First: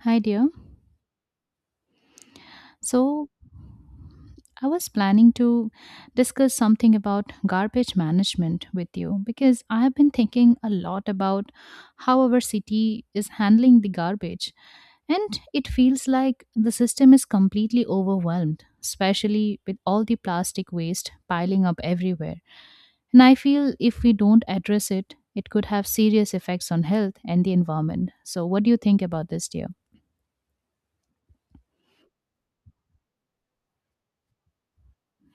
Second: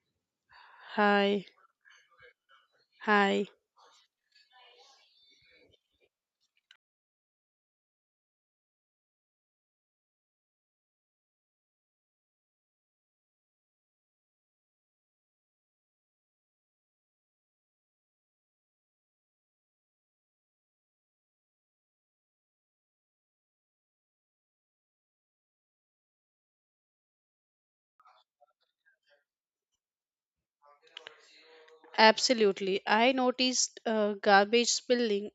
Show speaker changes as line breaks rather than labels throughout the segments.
Hi, dear.
Hi,
So,
hi.
I was planning to discuss something about garbage management with you because I have been thinking a lot about how our city is handling the garbage. And it feels like the system is completely overwhelmed, especially with all the plastic waste piling up everywhere. And I feel if we don't address it, it could have serious effects on health and the environment. So, what do you think about this, dear?
Absolutely. I noticed garbage spilling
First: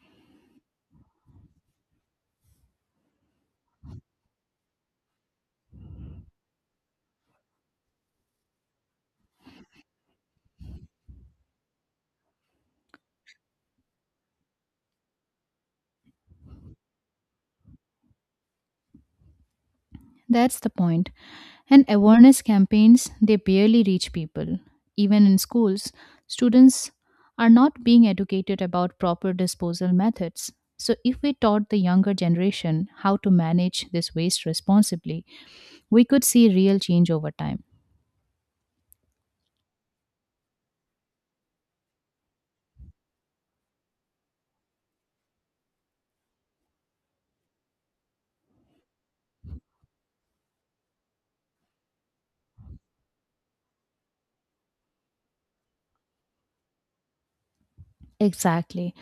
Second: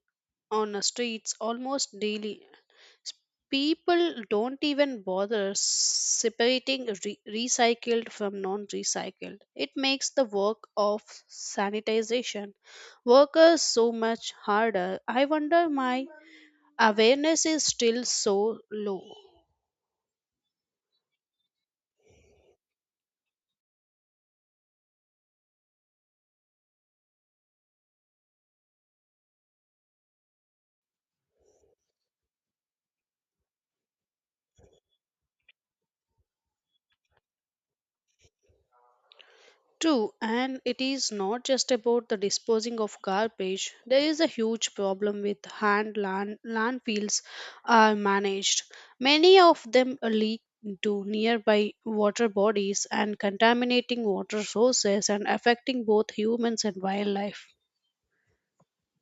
on the streets almost daily. S- People don't even bother separating recycled from non recycled. It makes the work of sanitization workers so much harder. I wonder my awareness is still so low.
That's the point. And awareness campaigns, they barely reach people. Even in schools, students are not being educated about proper disposal methods. So, if we taught the younger generation how to manage this waste responsibly, we could see real change over time.
True, and it is not just about the disposing of garbage. There is a huge problem with landfills are managed. Many of them leak into nearby water bodies and contaminating water sources and affecting both humans and wildlife.
Exactly.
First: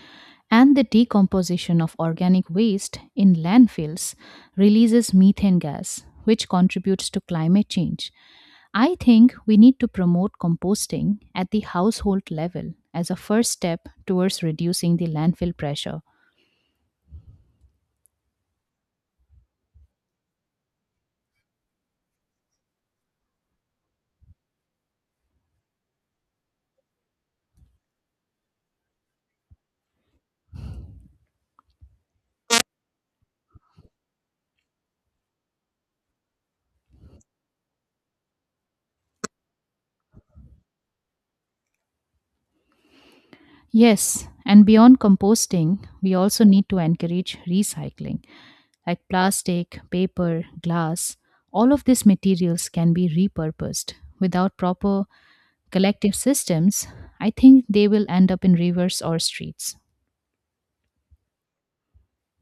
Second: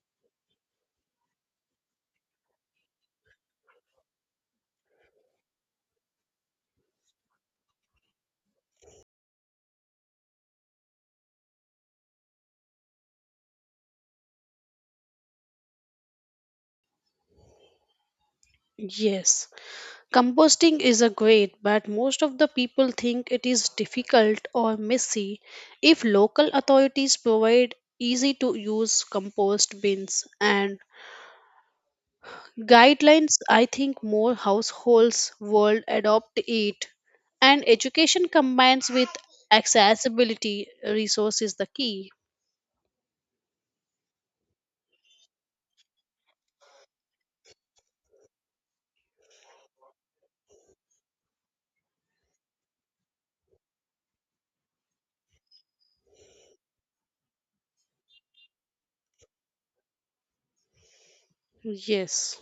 And the decomposition of organic waste in landfills releases methane gas, which contributes to climate change. I think we need to promote composting at the household level as a first step towards reducing the landfill pressure.
Yes, composting is a great, but most of the people think it is difficult or messy. If local authorities provide easy to use compost bins and guidelines, I think more households will adopt it. And education combines with accessibility resource is the key.
Yes, and beyond composting, we also need to encourage recycling, like plastic, paper, glass. All of these materials can be repurposed without proper collective systems, I think they will end up in rivers or streets.
Yes,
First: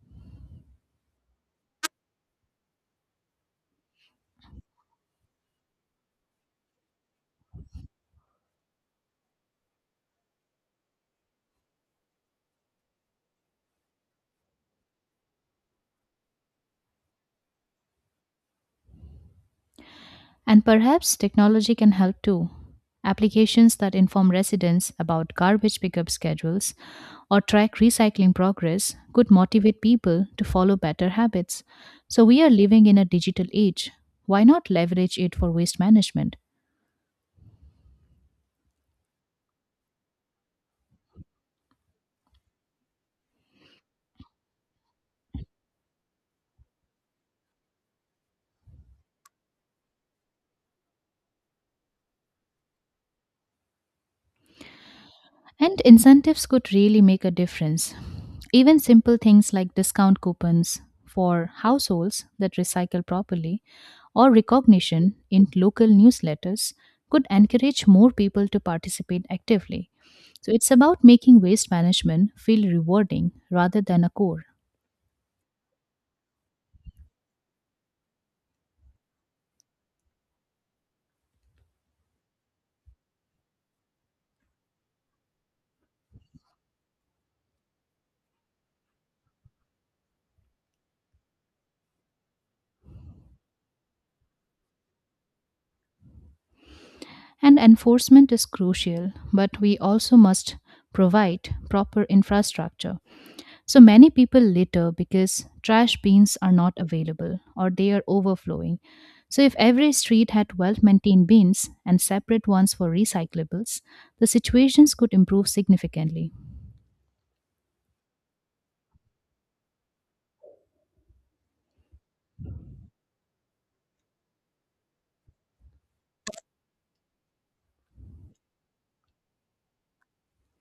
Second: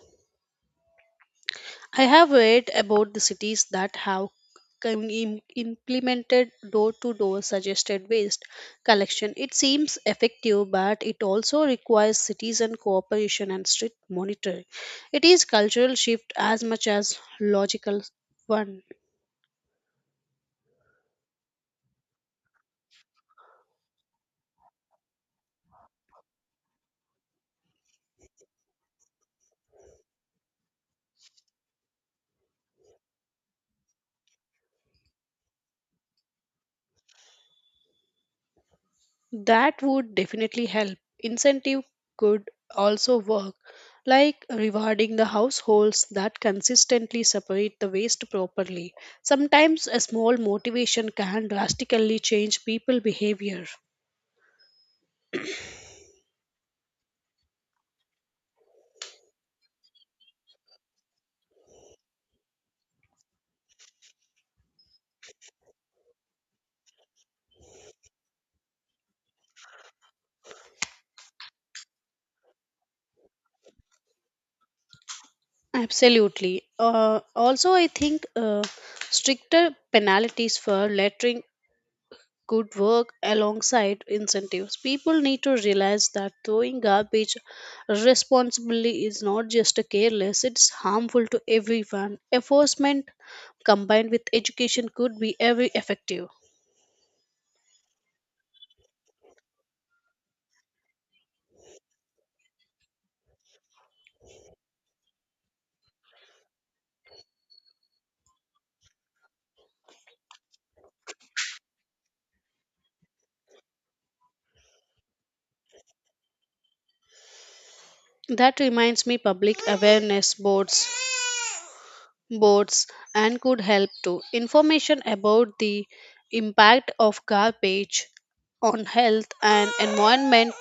I have read about the cities that have implemented door to door suggested waste collection. It seems effective, but it also requires citizen cooperation and strict monitoring. It is cultural shift as much as logical one.
And perhaps technology can help too. Applications that inform residents about garbage pickup schedules or track recycling progress could motivate people to follow better habits. So, we are living in a digital age. Why not leverage it for waste management?
That would definitely help. Incentive could also work, like rewarding the households that consistently separate the waste properly. Sometimes a small motivation can drastically change people behavior.
And incentives could really make a difference. Even simple things like discount coupons for households that recycle properly or recognition in local newsletters could encourage more people to participate actively. So it's about making waste management feel rewarding rather than a chore.
Absolutely. Also, I think stricter penalties for littering could work alongside incentives. People need to realize that throwing garbage responsibly is not just careless, it's harmful to everyone. Enforcement combined with education could be very effective.
And enforcement is crucial, but we also must provide proper infrastructure. So many people litter because trash bins are not available or they are overflowing. So, if every street had well maintained bins and separate ones for recyclables, the situations could improve significantly.
That reminds me public awareness boards boards and could help too. Information about the impact of garbage on health and environment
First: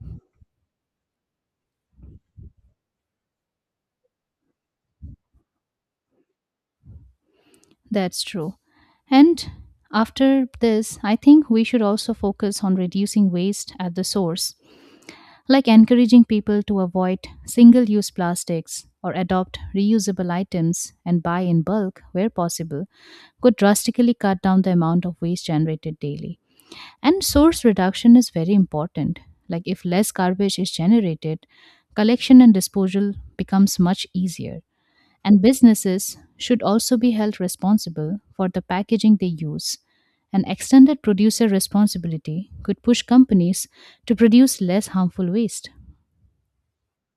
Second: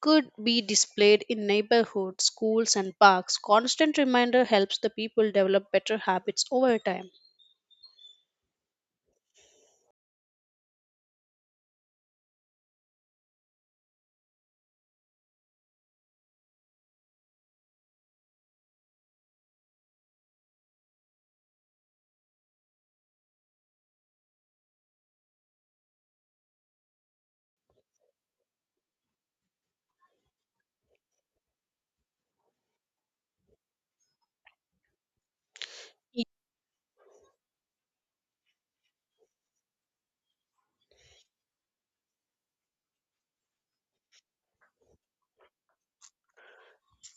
could be displayed in neighborhoods, schools, and parks. Constant reminder helps the people develop better habits over time.
That's true. And after this, I think we should also focus on reducing waste at the source like encouraging people to avoid single use plastics or adopt reusable items and buy in bulk where possible, could drastically cut down the amount of waste generated daily. And source reduction is very important. Like, if less garbage is generated, collection and disposal becomes much easier. And businesses should also be held responsible for the packaging they use. An extended producer responsibility could push companies to produce less harmful waste.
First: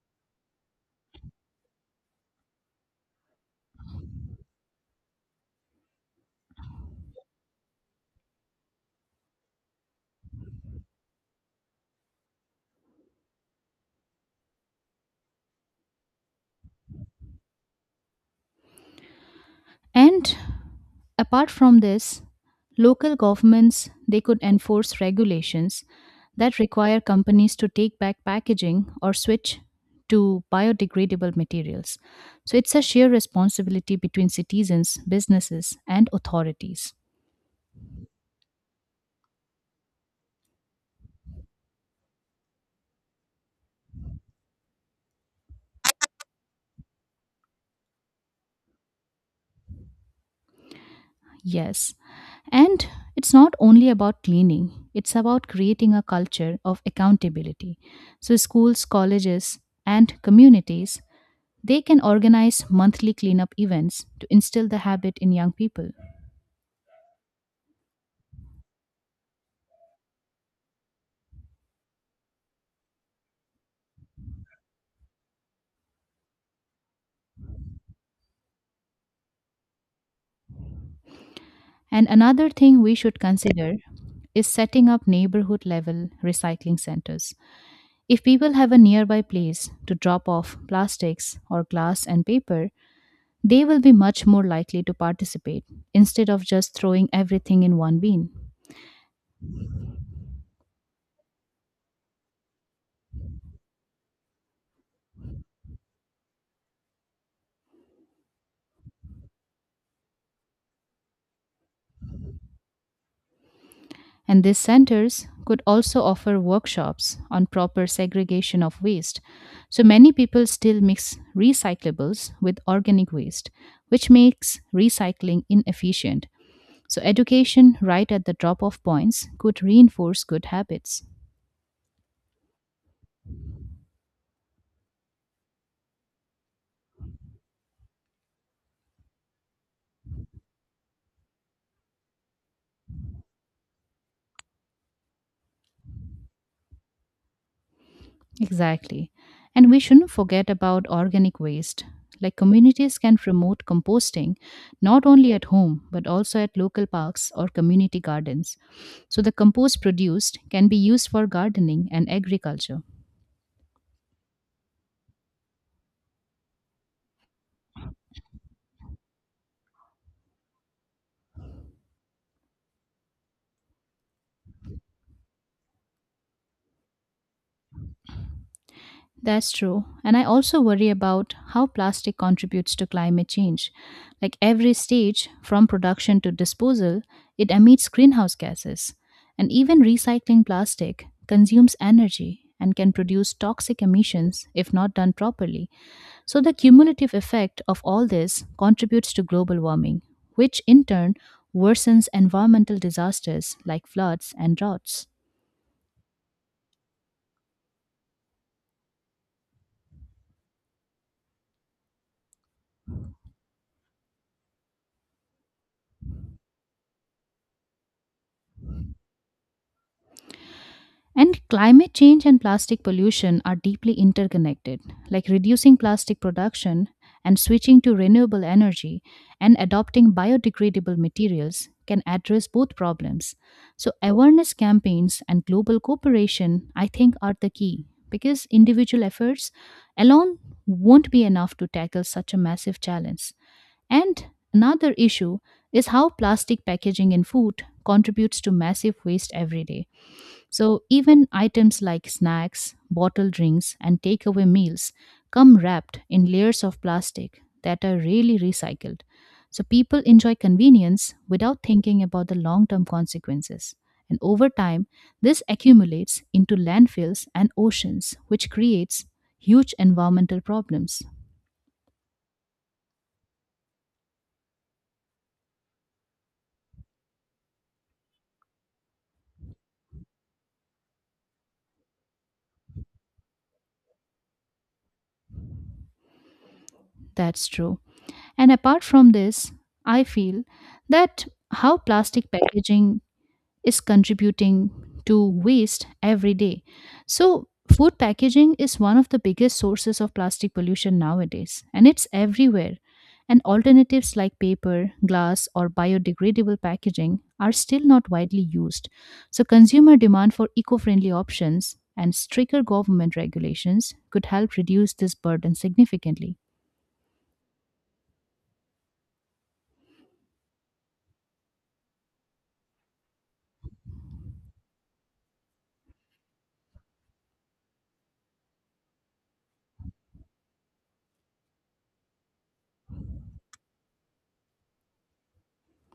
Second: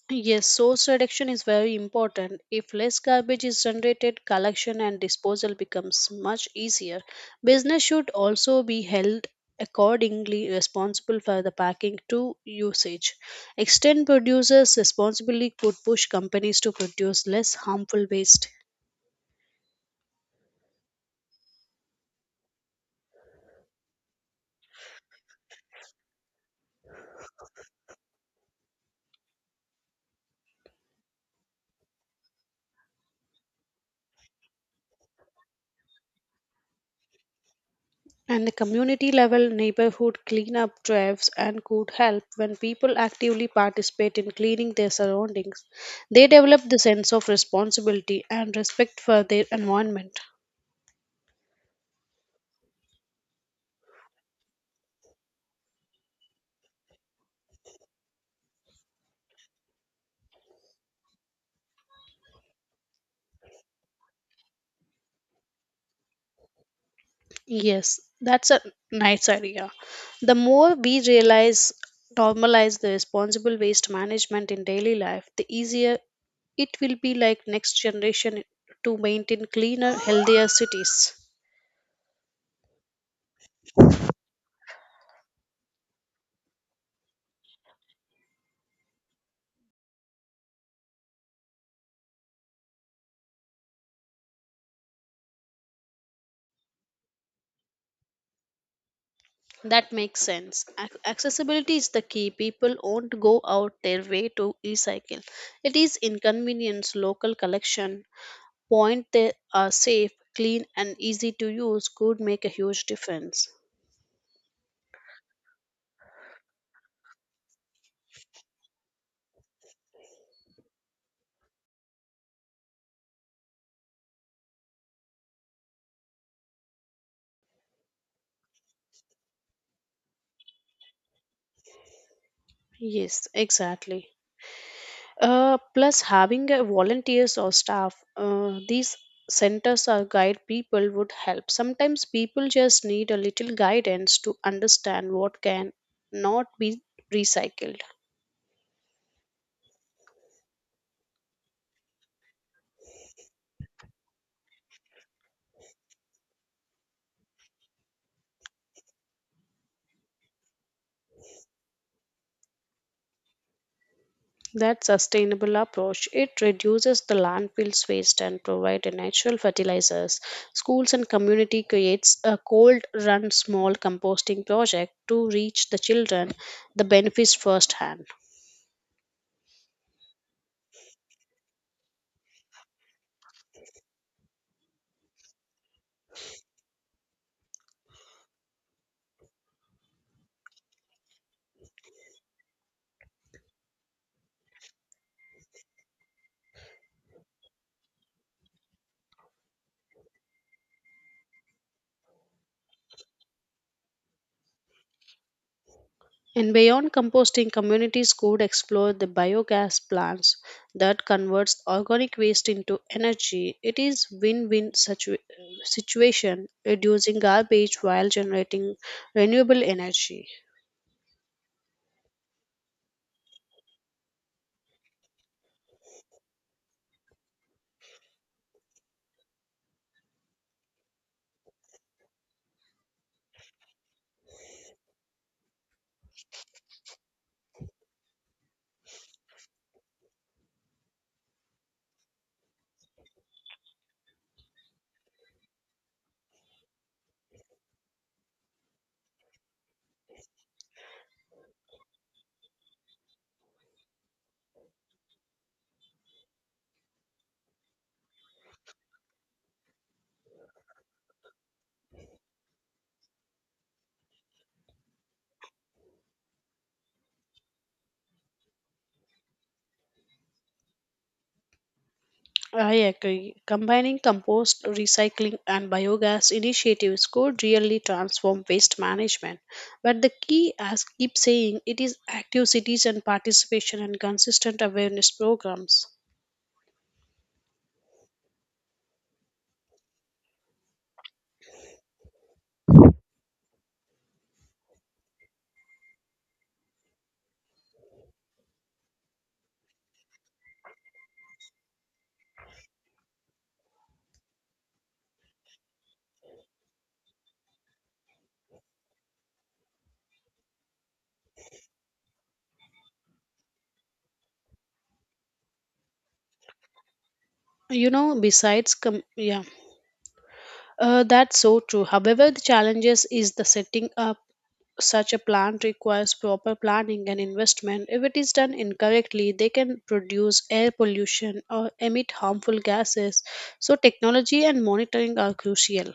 Yes, source reduction is very important. If less garbage is generated, collection and disposal becomes much easier. Business should also be held accordingly responsible for the packing to usage. Extend producers' responsibility could push companies to produce less harmful waste.
And apart from this, local governments they could enforce regulations that require companies to take back packaging or switch to biodegradable materials. So it's a shared responsibility between citizens, businesses, and authorities.
And the community level neighborhood cleanup drives and could help when people actively participate in cleaning their surroundings. They develop the sense of responsibility and respect for their environment.
Yes. And it's not only about cleaning, it's about creating a culture of accountability. So, schools, colleges, and communities, they can organize monthly cleanup events to instill the habit in young people.
Yes, that's a nice idea. The more we realize, normalize the responsible waste management in daily life, the easier it will be like next generation to maintain cleaner, healthier cities.
And another thing we should consider is setting up neighborhood level recycling centers. If people have a nearby place to drop off plastics or glass and paper, they will be much more likely to participate instead of just throwing everything in one bin.
That makes sense. Accessibility is the key. People won't go out their way to recycle. It is inconvenience. Local collection point they are safe, clean, and easy to use could make a huge difference.
And these centers could also offer workshops on proper segregation of waste. So many people still mix recyclables with organic waste, which makes recycling inefficient. So, education right at the drop off points could reinforce good habits.
Yes, exactly. Plus, having a volunteers or staff, these centers or guide people would help. Sometimes people just need a little guidance to understand what can not be recycled.
Exactly. And we shouldn't forget about organic waste. Like communities can promote composting not only at home but also at local parks or community gardens. So the compost produced can be used for gardening and agriculture.
That sustainable approach, it reduces the landfill's waste and provide a natural fertilizers. Schools and community creates a cold run small composting project to reach the children the benefits firsthand.
That's true. And I also worry about how plastic contributes to climate change. Like every stage, from production to disposal, it emits greenhouse gases. And even recycling plastic consumes energy and can produce toxic emissions if not done properly. So, the cumulative effect of all this contributes to global warming, which in turn worsens environmental disasters like floods and droughts.
And beyond composting, communities could explore the biogas plants that converts organic waste into energy. It is win-win situation, reducing garbage while generating renewable energy.
And climate change and plastic pollution are deeply interconnected. Like reducing plastic production and switching to renewable energy and adopting biodegradable materials can address both problems. So, awareness campaigns and global cooperation, I think, are the key because individual efforts alone won't be enough to tackle such a massive challenge. And another issue is how plastic packaging in food contributes to massive waste every day. So, even items like snacks, bottled drinks, and takeaway meals come wrapped in layers of plastic that are rarely recycled. So, people enjoy convenience without thinking about the long term consequences. And over time, this accumulates into landfills and oceans, which creates huge environmental problems.
I agree. Combining compost, recycling, and biogas initiatives could really transform waste management. But the key, as keep saying, it is active citizen participation and consistent awareness programs.
That's true. And apart from this, I feel that how plastic packaging is contributing to waste every day. So, food packaging is one of the biggest sources of plastic pollution nowadays, and it's everywhere. And alternatives like paper, glass, or biodegradable packaging are still not widely used. So, consumer demand for eco friendly options and stricter government regulations could help reduce this burden significantly.
You know, besides, yeah. That's so true. However, the challenges is the setting up such a plant requires proper planning and investment. If it is done incorrectly, they can produce air pollution or emit harmful gases. So, technology and monitoring are crucial.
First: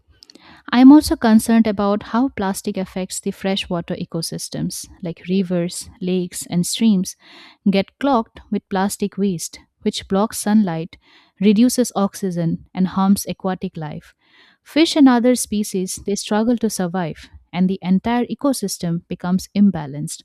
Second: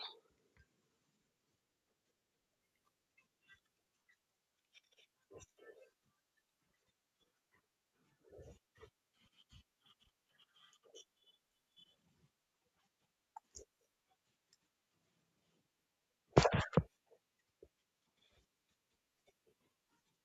I'm also concerned about how plastic affects the freshwater ecosystems, like rivers, lakes, and streams, get clogged with plastic waste, which blocks sunlight, reduces oxygen, and harms aquatic life. Fish and other species, they struggle to survive, and the entire ecosystem becomes imbalanced.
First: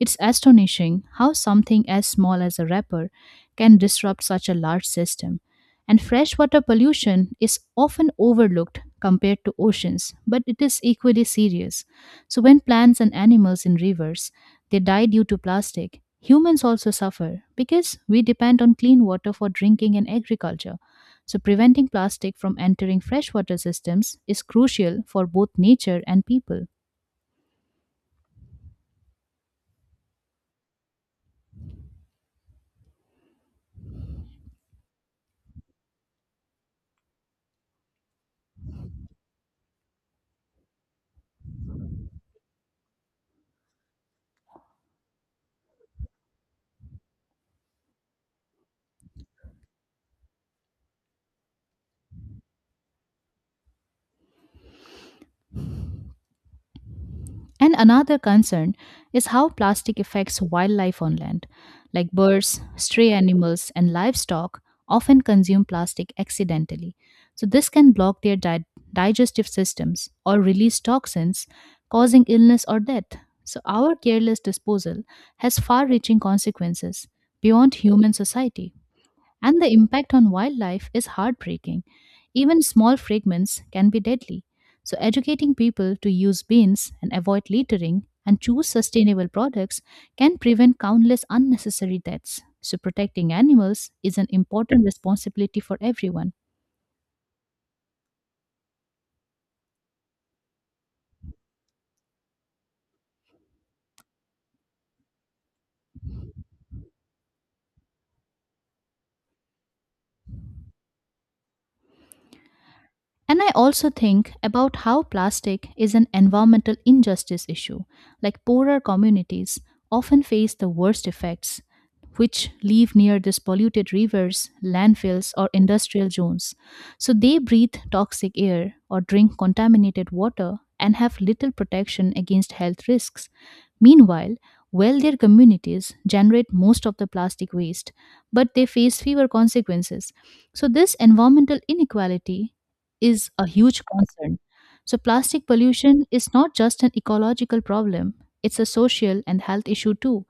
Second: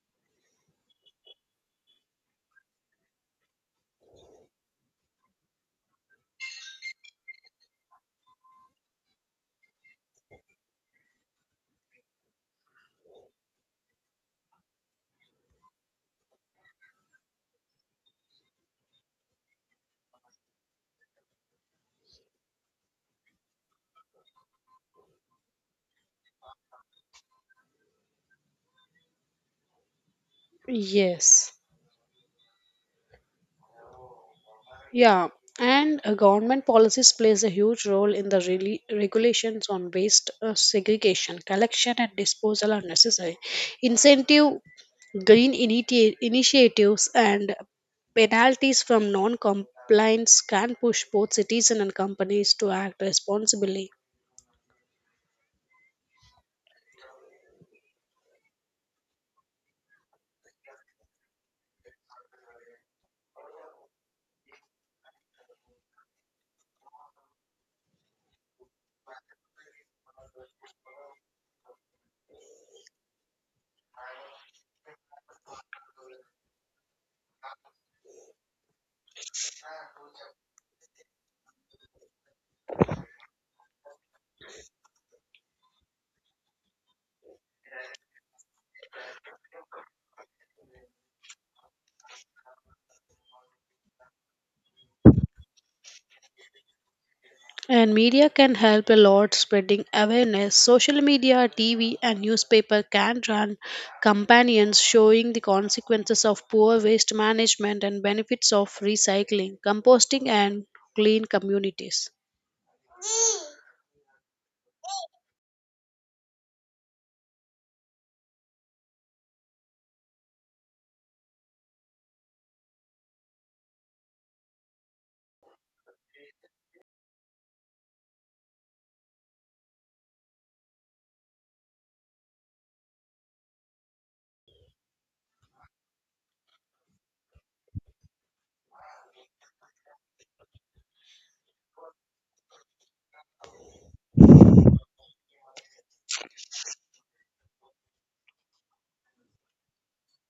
It's astonishing how something as small as a wrapper can disrupt such a large system. And freshwater pollution is often overlooked compared to oceans, but it is equally serious. So, when plants and animals in rivers they die due to plastic, humans also suffer because we depend on clean water for drinking and agriculture. So, preventing plastic from entering freshwater systems is crucial for both nature and people.
Yes. Yeah, and government policies plays a huge role in the really regulations on waste segregation, collection and disposal are necessary. Incentive, green initiatives and penalties from non-compliance can push both citizens and companies to act responsibly.
And another concern is how plastic affects wildlife on land, like birds, stray animals, and livestock often consume plastic accidentally. So, this can block their digestive systems or release toxins, causing illness or death. So, our careless disposal has far reaching consequences beyond human society and the impact on wildlife is heartbreaking. Even small fragments can be deadly. So, educating people to use bins and avoid littering and choose sustainable products can prevent countless unnecessary deaths. So, protecting animals is an important responsibility for everyone.
And media can help a lot spreading awareness. Social media, TV, and newspaper can run companions showing the consequences of poor waste management and benefits of recycling, composting, and clean communities.
And I also think about how plastic is an environmental injustice issue, like poorer communities often face the worst effects, which live near these polluted rivers, landfills, or industrial zones. So they breathe toxic air or drink contaminated water and have little protection against health risks. Meanwhile, wealthier communities generate most of the plastic waste, but they face fewer consequences. So, this environmental inequality is a huge concern. So, plastic pollution is not just an ecological problem, it's a social and health issue too.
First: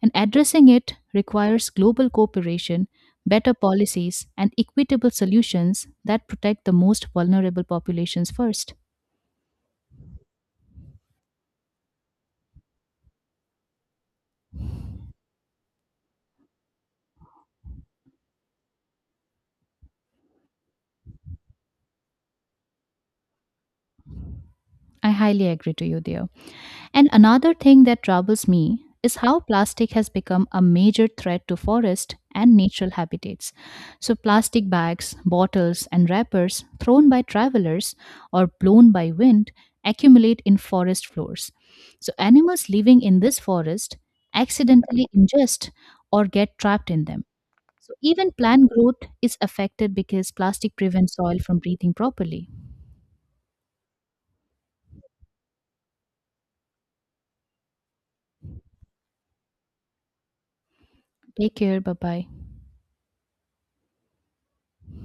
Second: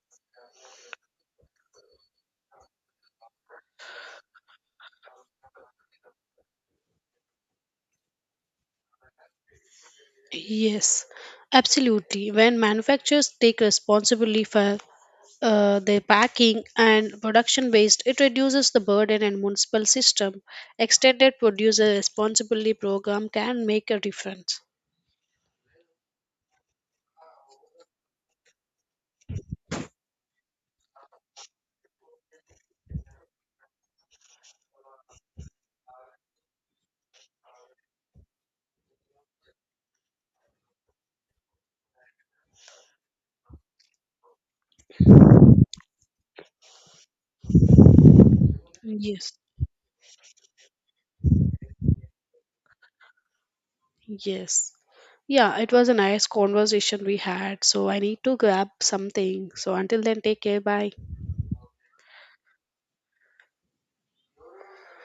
And addressing it requires global cooperation, better policies, and equitable solutions that protect the most vulnerable populations first.
Yes, absolutely. When manufacturers take responsibility for their packing and production waste, it reduces the burden and municipal system. Extended producer responsibility program can make a difference.
I highly agree to you there. And another thing that troubles me is how plastic has become a major threat to forest and natural habitats. So plastic bags, bottles and wrappers thrown by travelers or blown by wind accumulate in forest floors. So animals living in this forest accidentally ingest or get trapped in them. So even plant growth
Yes.
is affected because plastic prevents soil from breathing properly.
Yes. Yeah, it was a nice conversation we had. So I need to grab something. So until then, take care. Bye.
Take care, bye bye.